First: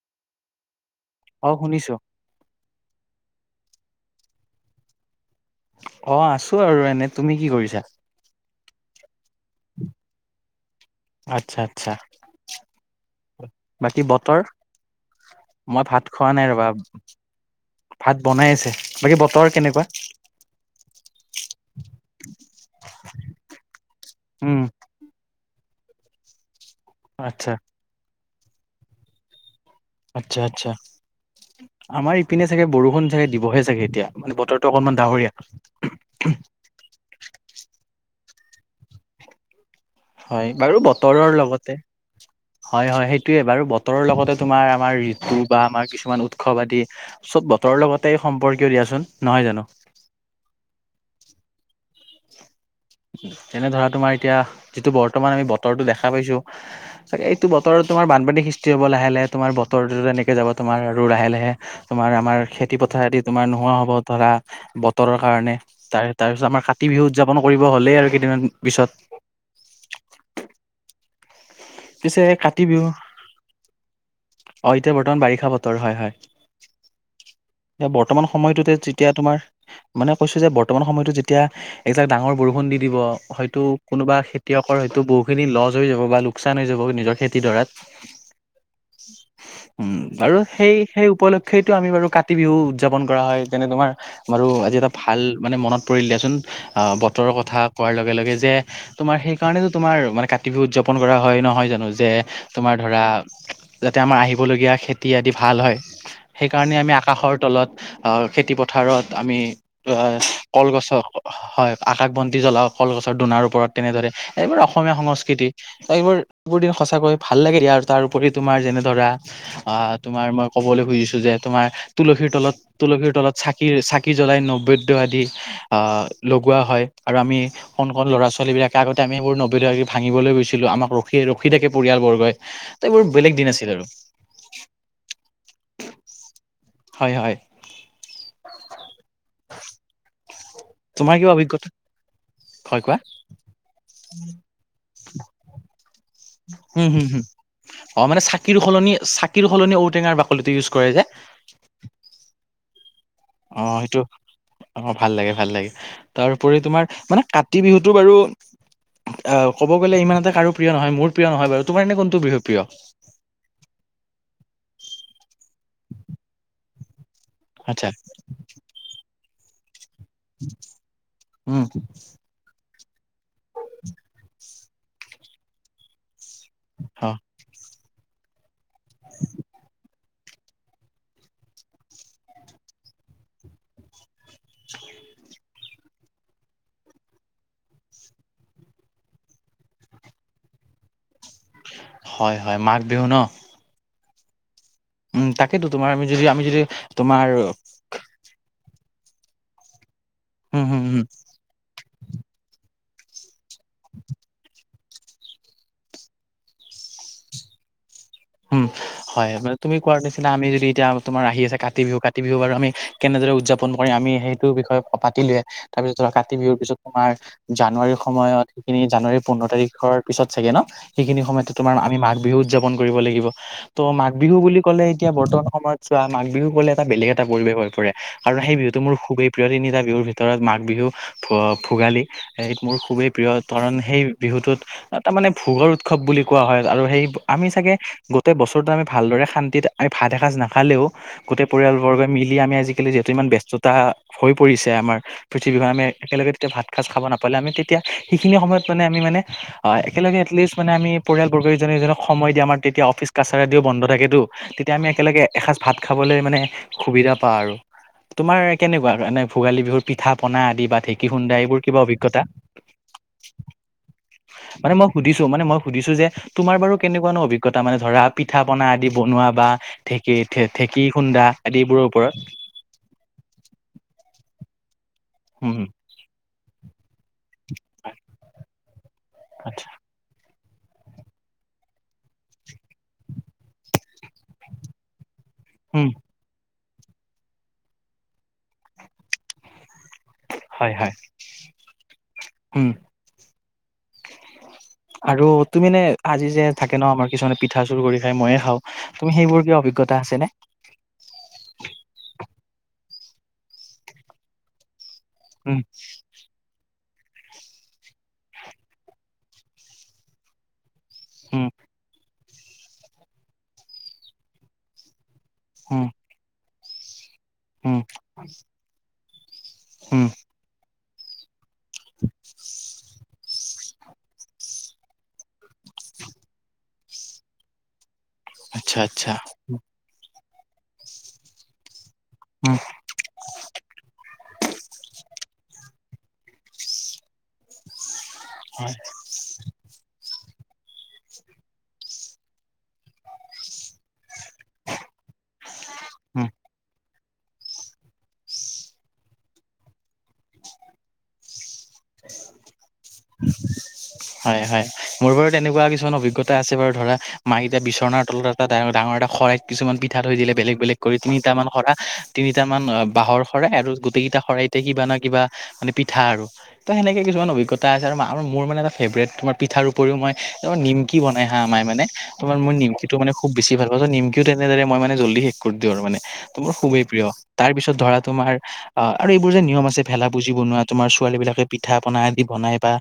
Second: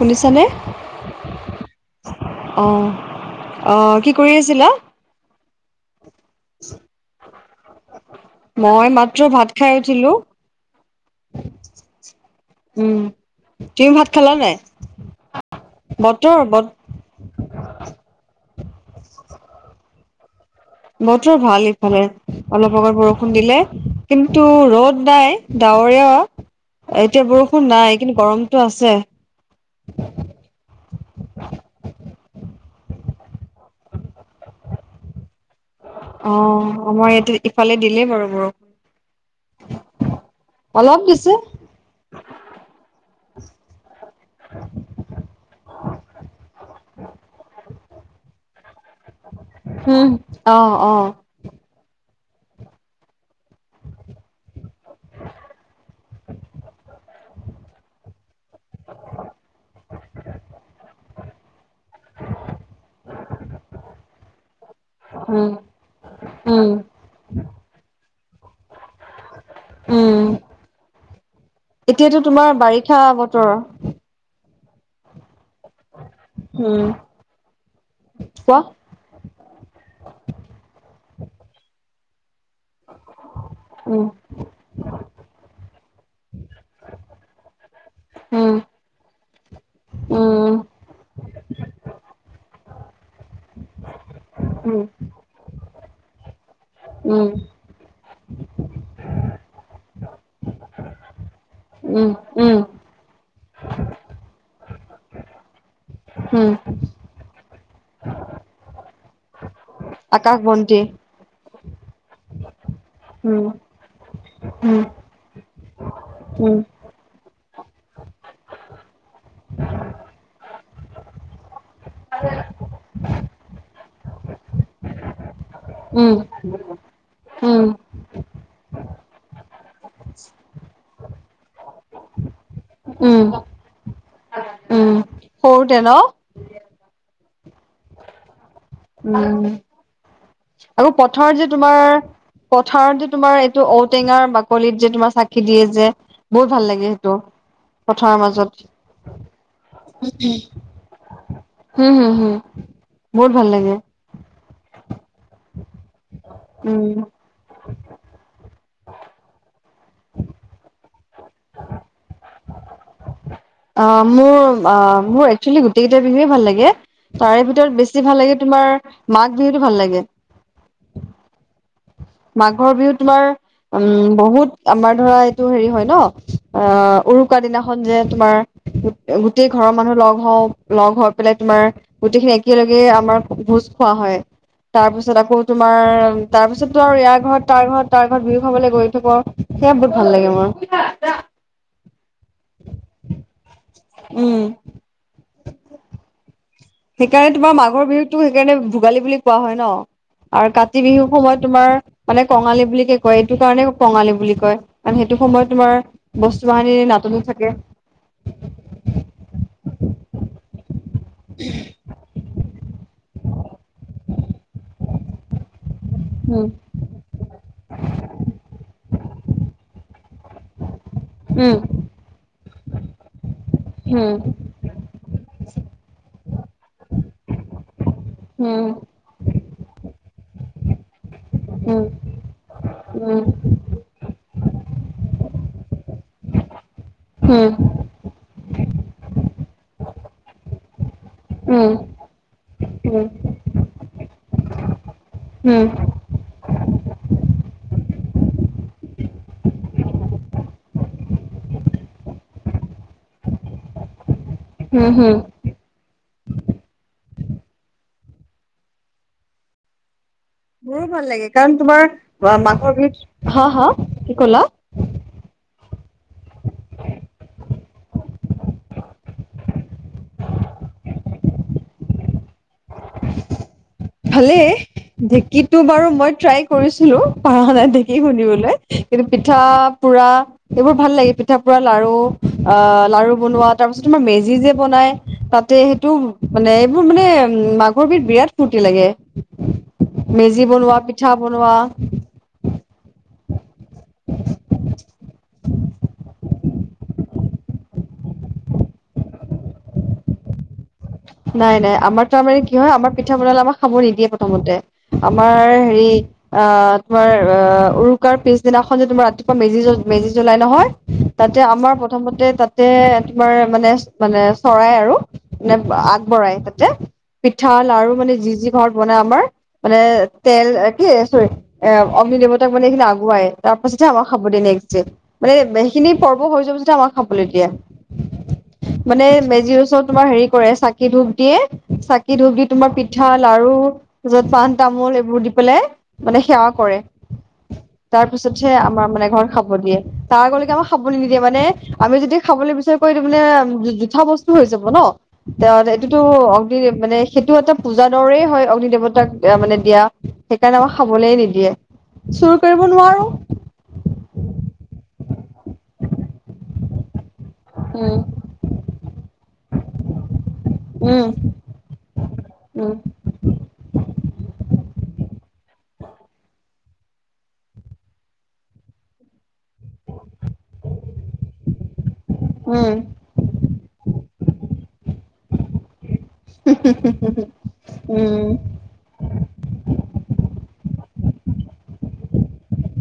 শুনিছানে? অ শুনিছো অ', অ', কি কৰি আছিলা? অ, আছো আৰু এনে তুমি কি কৰিছা? [unintelligible] ভাত খাই উঠিলোঁ। আচ্ছা, আচ্ছা। উম, তুমি বাকী ভাত খালা বতৰ? নাই? মই ভাত খোৱা বতৰ নাই ব ৰ'বা। ভাত বনাই আছে। বাকী বতৰ কেনেকুৱা? বতৰ ভাল ইফালে। অলপ, অলপ বৰষুণ দিলে। কিন্তু উম ৰ'দ নাই। ডাৱৰীয়া এতিয়া আচ্ছা বৰষুণ নাই কিন্তু গৰমতটো আছে। আচ্ছা, আচ্ছা। আমাৰ ই পিনে চাগে বৰষুণ চাগে দিবহে চাগে এতিয়া মানে বতৰটো অকমান ডাহৰীয়া। অ, মই এইটো ইফালে দিলে বাৰু বৰ হয় বাৰু বতৰৰ লগতে। হয়, হয় সেইটোয়ে। বাৰু বত তৰৰ লগতে তোমাৰ আমাৰ ঋতু বা আমাৰ কিছুমান উৎসৱ আদি চব বতৰৰ লগতে সম্পৰী কিয় দিয়াচোন নহয় জানো? উম, অ', অ', [inaudible] তেনে ধৰা তোমাৰ এতিয়া যিটো বৰ্তমান আমি বতৰটো দেখা পাইছো চাগে এইটো বতৰত তোমাৰ বানপানী সিছ তিয়ব লাহ লাহে তোমাৰ বতৰটো যেনেকে যাব তোমাৰ আৰু লাহে লাহে তোমাৰ আমাৰ খেতি পথাৰ আদি তোমাৰ নোহোৱা হ'ব। ধৰা বতৰৰ উম, কাৰণে তাৰ তাৰ পিছত আমাৰ উম। কাতি বিহু উদযাপন কৰিব হ'লে আৰু কেইদিনমান পিছত উম। এতিয়াতো পিছে তোমাৰ কাতি বিহু বাৰিষা বতৰ। অ, এতিয়া বৰ্তমান বাৰিষা বতৰ হয়, হয়। উম, এ, বৰ্তমান কোৱা সময়টোতে যেতিয়া তোমাৰ মানে কৈছো যে বৰ্তমান সময়তো যেতিয়া এইজাক ডাঙৰ বৰষুণ দি দিব। হয়তো উম, কোনোবা খেতিয়কৰ হয়তো বহুখিনি লছ হৈ যাব বা লোকচান হৈ যাব নিজৰ খেতি কিডৰাত। উম। উম, বাৰু সেই সেই উপলক্ষেয়েটো আমি বাৰু কাতি বিহু উ-উদযাপন কৰা হয় যেনে তোমাৰ বাৰু আজি উম এটা ভাল মানে মনত পৰিল দিয়াচোন। আ, উম বতৰৰ কথা কোৱাৰ লগে লগে যে তোমাৰ সেইকাৰণেটো তোমাৰ মানে কাতি বিহু উদযাপন কৰা হয় ন'। হয় জানো উম যে উম তোমাৰ ধৰা যাতে আমাৰ আহিবলগীয়া খেতি আদি ভাল হয়। উম সেইকাৰণে আমি আকাশৰ তলত আউ, খেতি পথাৰত আমি গছ আকাশ বন্তি কলগছক হয় আতাক বন্তি জলাও কলগছৰ দোনাৰ উম ওপৰত তেনে দৰে এইবোৰ উম অসমীয়া সংস্কৃতি তাইবোৰ উম এবোৰ দিন সঁচাকৈ ভাল লাগে। দিয়াৰ তাৰ উপৰি তোমাৰ যেনে ধৰা আ, তোমাৰ মই ক'বলৈ খুজিছো যে তোমাৰ তুলসীৰ তলত তুলসীৰ তলত চাকিৰ চাকি জ্বলাই নব্বেদ [unintelligible] আদি। হা, উম লগোৱা হয়। আৰু আমি উম কণ কণ ল'ৰাছ ছোৱালীবিলাকে আগতে আমি এইবোৰ [unintelligible] ভাঙিবলৈ গৈছিলো আমাক ৰখি ৰখি থাকে পৰিয়ালবৰ্গই ত' এইবোৰ উম বেলেগ দিন আছিল আৰু। উম সৰুতে ন'? হয়, হয়। আৰু তোমাৰ কিবা পথাৰত যে অভিজ্ঞতা তোমাৰ হয় কোৱা পথাৰত যে তোমাৰ এইটো ঔটেঙাৰ বাকলিত যে তোমাৰ চাকি দিয়ে যে। বহুত ভাল উম, লাগে হুম, সেইটো। হুম, অ', পথাৰৰ মানে মাজত চাকিৰ সলনি চাকিৰ সলনি ঔটেঙাৰ বাকলিটো ইউজ কৰে যে উম, হুম হম বহুত ভাল অ, লাগে। সেইটো অ', ভাল লাগে ভাল লাগে তাৰপৰি তোমাৰ উম মানে কাতি বিহুতো বাৰু আহ ক'ব গ'লে ইমান এটা কাৰো প্ৰিয় নহয় মোৰ প্ৰিয় নহয় বাৰু তোমাৰ এনে কোনটো বিহু প্ৰিয়? অ', মোৰ অ মোৰ একচুৱেলি গোটেই কেইটা বিহুৱে ভাল লাগে। তাৰে ভিতৰত আচ্ছা বেছি ভাল লাগে তোমাৰ মাঘ বিহুতো ভাল লাগে। উম মাঘৰ বিহুত তোমাৰ উম বহুত আমাৰ ধৰা এইটো হেৰি হয় ন অ', উৰুকা দিনাখন যে তোমাৰ গোটেই ঘৰৰ মানুহ লগ লগ হৈ পেলাই তোমাৰ গোটেইখিনি একেলগে আমাৰ ভোজ খোৱা হয়। তাৰ পিছত আকৌ তোমাৰ, তাৰপিছত ত ইয়াৰ ঘৰত তাৰ ঘৰত তাৰ ঘৰত বিহু খাবলৈ গৈ থাকোঁ আৰু সেয়া বহুত ভাল লাগে মোৰ। হয়, হয়, মাঘ বিহু ন? উম উম, তাকেইেতো তোমাৰ আমি যদি আমি যদি সেইকাৰণে তোমাৰ মাঘৰ বিহুকতটো সেইকাৰণে ভোগালী বুলি কোৱা হয় ন। আৰু উম, হুম, কাতি হুম, বিহুৰ সময়ত তোমাৰ মানে কঙালী বুলি ক ক এইটো কাৰণে কঙালী বুলি কয় কাৰণ সেইটো সময়ত তোমাৰ বস্তু বাহিনি নাটনি থাকে। উম, হয় মানে তুমি কোৱা দিছিলা আমি যদি এতিয়া তোমাৰ আহি আছে কাতি বিহু কাতি বিহু বাৰু আমি কেনেদৰে উদযাপন কৰিম আমি সেইটো বিষয়ে পাতিলোৱে তাৰপিছত ধৰা কাতি উম, বিহুৰ পিছত তোমাৰ জানুৱাৰীৰ সময়ত সেইখিনি জানুৱাৰীৰ পোন্ধৰ তাৰিখৰ পিছত চাগে ন সেইখিনি সময়তে তোমাৰ উম, আমি মঘ বিহু উদযাপন কৰিব লাগিব ত' মাঘ উম, বিহু বুলি কলে এতিয়া বৰ্তমান সময়ত চোৱা মাঘ বিহু গলে এটা বেলেগ এটা পৰিৱেশ হৈ পৰে আৰু সেই উম, বিহুতটো মোৰ খুবেই প্ৰিয় তিনিটা বিহুৰ ভিতৰত মাঘ বিহু উম, ভোগালী এইত মোৰ খুবেই উম, প্ৰিয় কাৰণ সেই বিহুটোত তাৰ মানে ভোগৰ উৎসৱ বুলি কোৱা হয় আৰু সেই আমি উম, চাগে গোটেই বছৰটো আমি ভালদৰে শান্তিত আমি ভাত এসাঁজ নাখালেও গোটেই উম, পৰিয়ালবৰ্গই মিলি আমি আজিকালি উম, যিহেতু ইমান ব্যস্ততা হৈ পৰিছে আমাৰ পৃথিৱীত উম, আমি একেলগে তিয়া ভাত খাচ খাব নাপালে আমি তেতিয়া সেইখিনি সময়ত মানে আমি একেলগে এটলিছ মানে পৰিয়াল জুনে, জুনে সময় আমাৰ তেতিয়া অফিচ কাছাৰদিও বন্ধ থাকেতো তেতিয়া আমি উম, হম। একেলগে এসাঁজ ভাত খাবলৈ মানে সুবিধা বাৰু তোমাৰ কেনেকুৱা মানে ভোগালী বিহুৰ পিঠা পনা আদি বা মোৰো ভাল ঢেঁকী লাগে খুন্দা কাৰণ এইবোৰ কিবা তোমাৰ অভিজ্ঞতা মাঘৰ বিহুত হা হা কি ক'লা? মানে মই সুধিছো মানে মই সুধিছো যে তোমাৰ বাৰু কেনেকুৱাানো অভিজ্ঞতা মানে ধৰা পিঠা পনা আদি বনোৱা বা ঢেঁকী, ঢেঁকী খুন্দা আদিবোৰৰ ওপৰত। ভালেই উম ঢেঁকিতো বাৰু মই ট্ৰাই কৰিছিলো। পা, নাই, দেখি শুনিবলৈ কিন্তু পিঠা, পোৰা সেইবোৰ ভাল লাগে পিঠা পুৰা লাৰু অ লাৰু বনোৱা তাৰ পিছত তোমাৰ মেজি যে বনাই তাতে উম সেইটো মানে এইবোৰ মানে মাঘৰ বিধ বিৰাট ফূুৰ্তি লাগে। মেজি হয় বনোৱা, হয় পিঠা বনোৱা উম আৰু তুমি নে আজি যে থাকে ন, আমাৰ কিছুমানে পিঠা চুৰ কৰি খাই ময়ে খাওঁ তুমি সেইবোৰ কিয় অভিজ্ঞতা আছেনে। নাই নাই আমাৰ তাৰ মানে কি হয় আমাৰ পিঠা বনালে আমাক খাব নিদিয়ে প্ৰথমতে আমাৰ উম হেৰি আ তোমাৰ অ, উৰুকাৰ পিছদিনাখন যে তোমাৰ ৰাতিপুৱা মেজি, মেজি জ্বলাই নহয়। তাতে উম আমাৰ প্ৰথমতে তাতে, তোমাৰ মানে মে চৰাই আৰু মানে উম আগবঢ়াই তাতে পিঠা উম লাৰু মানে যি, যি, ঘৰত বনাই আমাৰ মানে উম তেল কি চৰি এ, অগ্নিদিয়মতাক মানে এইখিনি আগুৱাই তাৰ পাছতহে আমাৰ খাব দিয় নেক্সট ড মানে এইখিনি পৰ্ব হৈ যোৱাৰ পাছত আমাক খাবলৈ দিয়ে। আচ্ছা মানে আচ্ছা মেজিৰ ওচৰত তোমাৰ হেৰি কৰে চাকি, ধূপ দিয়ে। কি ধূপ দি উম তোমাৰ পিঠা লাৰুত, পাণ তামোল এইবোৰ দি পেলাই মানে সেৱা কৰে। তাৰপিছতহে হয় আমাৰ মানে ঘৰ খাব দিয়ে। তাৰ আগলৈকে আমাক খাবলৈ নিদিয়ে মানে আমি যদি খাবলৈ বিচাৰ কৰি ত মানে জোঠা বস্তু হৈ যাব ন, তে এইটোতো উম অগ মানে সেইটো এটা পূজাৰ দৰেই হয়, অগ্নি দেৱতাক মানে দিয়া সেইকাৰণে আমাক খাবলে নিদিয়ে। চুৰ কৰিব নোৱাৰো। হয় হয় মোৰ বাৰু তেনেকুৱা কিছুমান অভিজ্ঞতা আছে বাৰু ধৰা। মাইকতিটা উম বিচনাৰ তলত এটা ডাঙৰ এটা শৰাইত কিছুমান পিঠা থৈ দিলে বেলেগ, বেলেগ কৰি উম তিনিটামান খৰা। তিনিট মান উম বাঁহৰ শৰাই আৰু গোটেইকেইটা শৰাইতে কিবা ন, কিবা মান পিঠা আৰু তো, সেনেকৈ কিছুমান অভিজ্ঞতা আছে আৰু মোৰ মানে এটা ফেভৰেট, তোমাৰ? পিঠাৰ উপৰিও মই ত নিমকি বনাই হা আৰ মানে তাৰ মই উম নিমকিটো মানে খুব বেছি ভাল পাওঁ, চ, নিমকিও তেনেদৰে। মই মে জল্দি শেষ কৰি দিওঁ আৰু মানে। তমোৰ খুবেই প্ৰিয়। তাৰ পিছত ধৰা তোমাৰ উম আহ আৰু এইবোৰ যে নিয়ম আছে, ভেলা বুজি বনোৱা তোমাৰ ছোৱালী বিলাকে পিঠা, পনা আদি বনাই বা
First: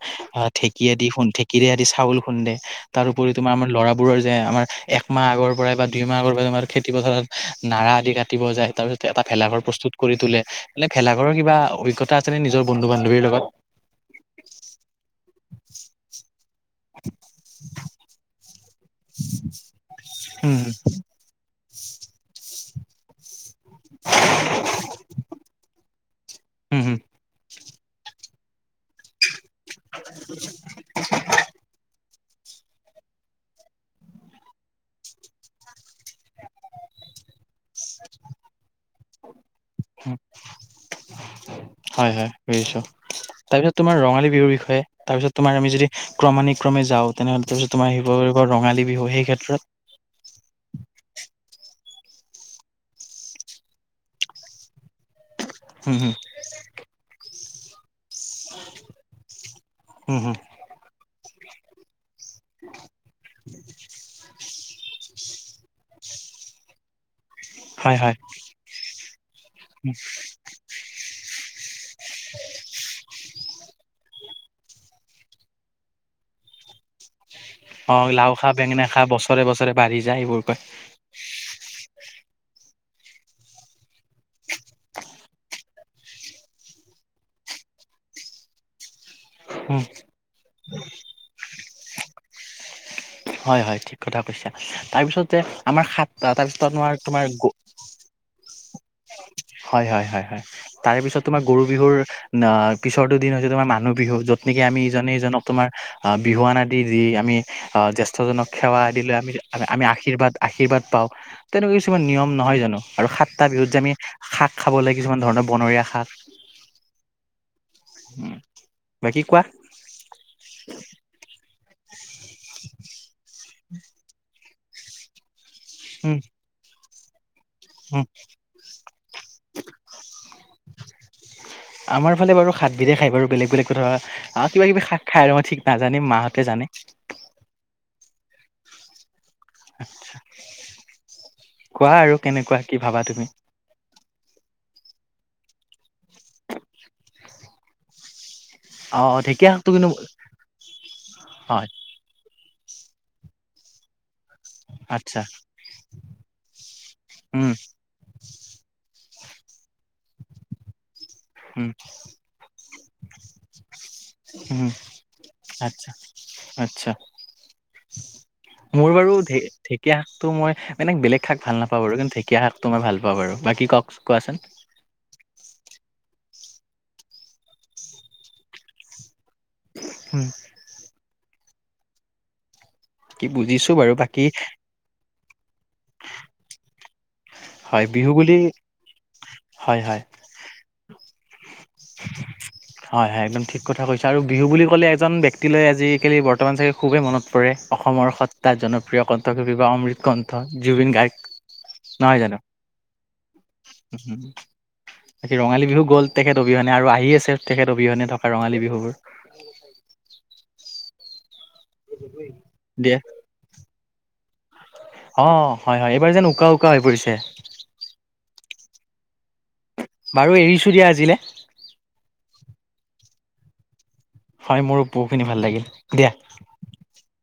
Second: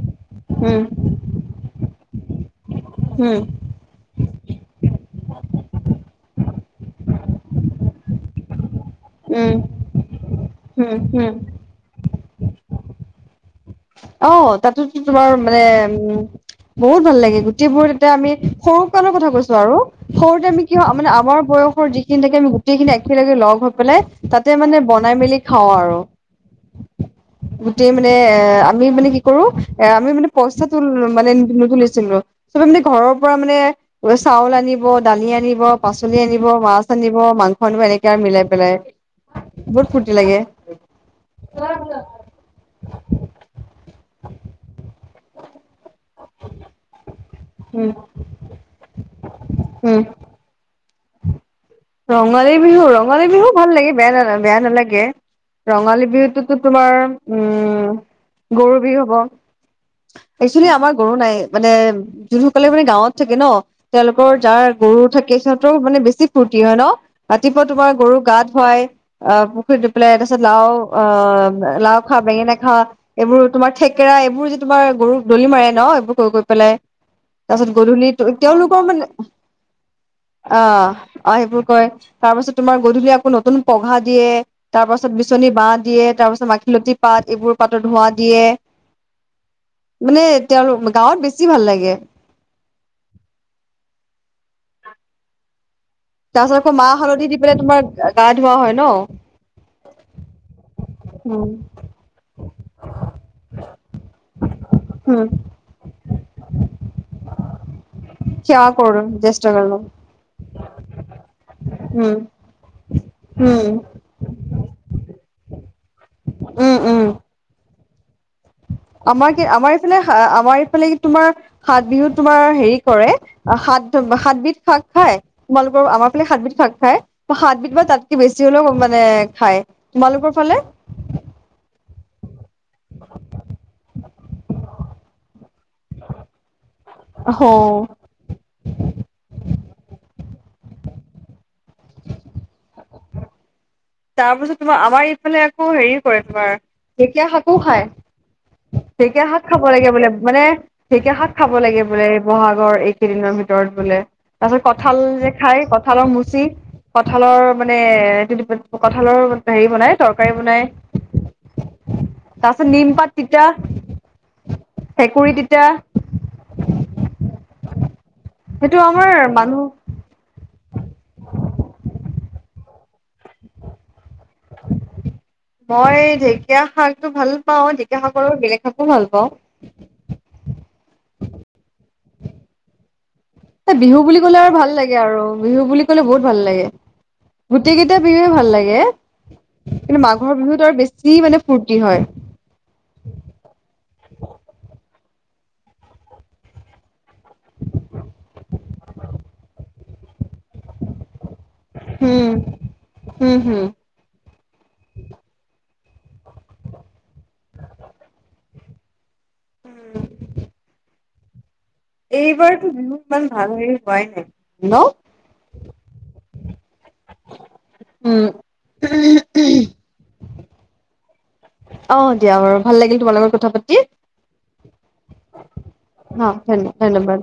ঢেঁকী উম আদি খু, ঢেঁকীৰে আদি চাউল খুন্দে। তাৰপৰি উম তোমাৰ আমাৰ ল'ৰাবোৰৰ যে আমাৰ এক মাহ আগৰ পৰাই বা দুই মাহ আগৰ পৰাই তোমাৰ খেতি পথাৰত নাৰা আদি কাটিব যায় তাৰ পিছত এটা ভেলাঘৰ উম প্ৰস্তুত কৰি তোলে এনে, উম, ভেলাঘৰ হুম, কিবা অভিজ্ঞতা আছে নে নিজৰ বন্ধু, বান্ধৱীৰ লগত অ, তাতো তোমাৰ মানে উম, বহুত ভাল লাগে। গোটেইবোৰ তেতিয়া আমি সৰু কণৰ কথা কৈছো আৰু সৰুতে উম আমি কি হয় মানে আমাৰ বয়স যিখিনি থাকে, আমি গোটেইিন একেলগে লগ'ম। পেলাই তাতে মানে বনাই মেলি খাওঁ আৰু হুম হুম গোটেই মানে এ আমি মানে কি কৰো এ, আমি মানে পইচা তো মানে নু, তুলিছিলো। চবে মানে ঘৰৰ পৰা মানে চাউল আনিব, দালি আনিব, পাচলি আনিব, মাছ আনিব। মাংস এনেকে আৰু মিলাই পেলাই বহুত হুম ফূুৰ্তি লাগে। হয়, হয়, কৰিছো তাৰপিছত। তোমাৰ ৰঙালী বিহুৰ বিষয়ে তাৰপিত তোমাৰ আমি যদি ক্ৰমানিক, ক্ৰমে যাওঁ। তেনেছ উম, তোমাৰ শিৱ বাগৰ ৰঙালী বিহু সেই ক্ষেত্ৰত উম। ৰঙালী বিহু ৰঙালী বিহু ভাল লাগে বেয়া ন বেয়া নালাগে হুম ৰঙালী হুম বিহুততো তোমাৰ উম গৰু বি হ'ব হুম হুম একচেলি আমাৰ গৰু নাই মানে যোনসকলে মানে গাঁৱত থাকে ন তেওঁলোকৰ যাৰ গৰু থাকে সিহঁতৰো মানে বেছি ফূুৰ্তি হয় ন ৰাতিপুৱা তোমাৰ হয় হয় গৰু গাত হয় আহ পুখুৰীত দি পেলাই তাৰ পাছত লাও অ লাও খা বেঙেনা খা এইবোৰত তোমাৰ থেকেৰা এইবোৰ যে তোমাৰ গৰুক দলি মাৰে ন এইবোৰ কৰি গৈ পেলাই তাৰপিছত অ গধূলি লাও খা তেওঁলোকৰ বেঙেনা খা মানে বছৰে বছৰে বাঢ়ি যায় এইবোৰ অ কয় অ সেইবোৰ কয় তাৰ পাছত তোমাৰ গধূলি আকৌ নতুন পঘা দিয়ে তাৰ পাছত বিচনী বাহহ দিয়ে তাৰপাছত মাখিলতি পাত এইবোৰ পাতত ধোৱা দিয়ে মানে তেওঁলোক গাঁৱত বেছি ভাল লাগে হয় হয় ঠিক কথা কৈছা তাৰপিছতে তাৰ পাছত আকৌ মাহ হালধি দি পেলাই তোমাৰ গা ধৱা হয় ন হয় হয় হয় হয় তাৰে পিছত তোমাৰ উম, গৰু বিহুৰ পিছৰতো দিন হৈছে তোমাৰ মানুহ বিহু য'ত নকে আমি ইজনে উম। ইজনক তোমাৰ আহ বিহুৱান আদি যি আমি জে সজনক সেৱা আদি কৰো লৈ আমি জ্যেষ্ঠ আমি গণক আশীৰ্বাদ আশীৰ্বাদ পাওঁ তেনেকুৱা কিছুমান উম, নিয়ম নহয় জানো আৰু সাতটা বিহুত উম, যে আমি শাক খাব লাগ কিছুমান ধৰণৰ বনৰীয়া শাক উম উম উম আমাৰ কি আমাৰ এইফালে আমাৰ এইফালে কি তোমাৰ সাত বিহুত তোমাৰ হেৰি কৰে সাত সাতবিধ শাক খাই তোমালোকৰ আমাৰ উম ফালে সাতবিধ শাক খায় সাতবিধ বা উম তাতকে বেছি হলেও মানে খাই তোমালোকৰ ফালে আমাৰ ফালে বাৰু হাতবিধে খায় বাৰু বেলেগ বেলেগ কথা আৰু কিবা কিবি শাক খাই আৰু মই ঠিক নাজানে মাহঁতে জানে আা কোৱা আৰু কেনেকুৱা কি ভাবা তুমি তাৰ পিছত তোমাৰ আমাৰ ইফালে আকৌ হেৰি কৰে তোমাৰ ঢেকীয়া শাকো খায় অ ঢেকীয়া শাক খাব শাকটো লাগে কিন্তু বোলে মানে ঢেকীয়া শাক খাব হয় লাগে বোলে বহাগ ৰ এইকেইদিনৰ ভিতৰত বোলে তাৰপিছত কঁঠাল আচ্ছা যে খাই কঠালৰ মুচি কঠালৰ উম মানে কঁঠালৰ হেৰি বনাই তৰকাৰী বনাই উম তাৰপাছত নিমপাত তিতা ভেকুৰী তিতা আচ্ছা আচ্ছা সেইটো মোৰ আমাৰ বাৰু ে মানুহ ঢেকীয়া শাকটো মই মানে বেলেগ শাক ভাল নাপাওঁ বাৰু কিন্তু ঢেকীয়া শাক তোমাৰ ভাল পা বাৰু বাকী কওক কোৱাচোন মই ঢেকীয়া শাকটো ভাল পাওঁ ঢেকীয়া শাকৰ বেলেগ শাকো ভাল পাওঁ উম কি বুজিছো বাৰু বিহু বুলি বাকী কলে আৰু ভাল লাগে আৰু বিহু বুলি ক'লে বহুত ভাল লাগে গোটেই হয় কেইটা বিহু বিহুে বুলি ভাল লাগে হয় কিন্তু হয় মাঘৰ বিহুতো আৰু বেছি মানে ফূৰ্তি হয়। হয় হয় একদম ঠিক কথা কৈছ আৰু বিহু বুলি ক'লে এজন ব্যক্তিলৈ আজিিকালি বৰ্তমান চাগে খুবেই মনত পৰে অসমৰ সতাত জনপ্ৰিয় কণ্ঠশিল্পী বা অমৃত অমত কন্ঠ জুবিন গায়ক নহয় উম, জানো হুম, হুম। বাকী ৰঙালী বিহু গ'ল তেখেত অবিহনে আৰু আহি আছে তেখেত অবিহনে থকা ৰঙালী বিহুবোৰ উম, এইবাৰতো দে বিহু ইমান ভাল হেৰি হয় নাই ন অ ', হয় হয় এইবাৰ যেন উকা উকা হৈ পৰিছে উম, বাৰু এৰিছো দিয়া আজিলৈ অ' দিয়া বাৰু ভাল লাগিল তোমাৰ লগত কথা পাতি হয় মোৰো পহুখিনি ভাল লাগিল দিয়া অ' ধন্য ধন্যবাদ।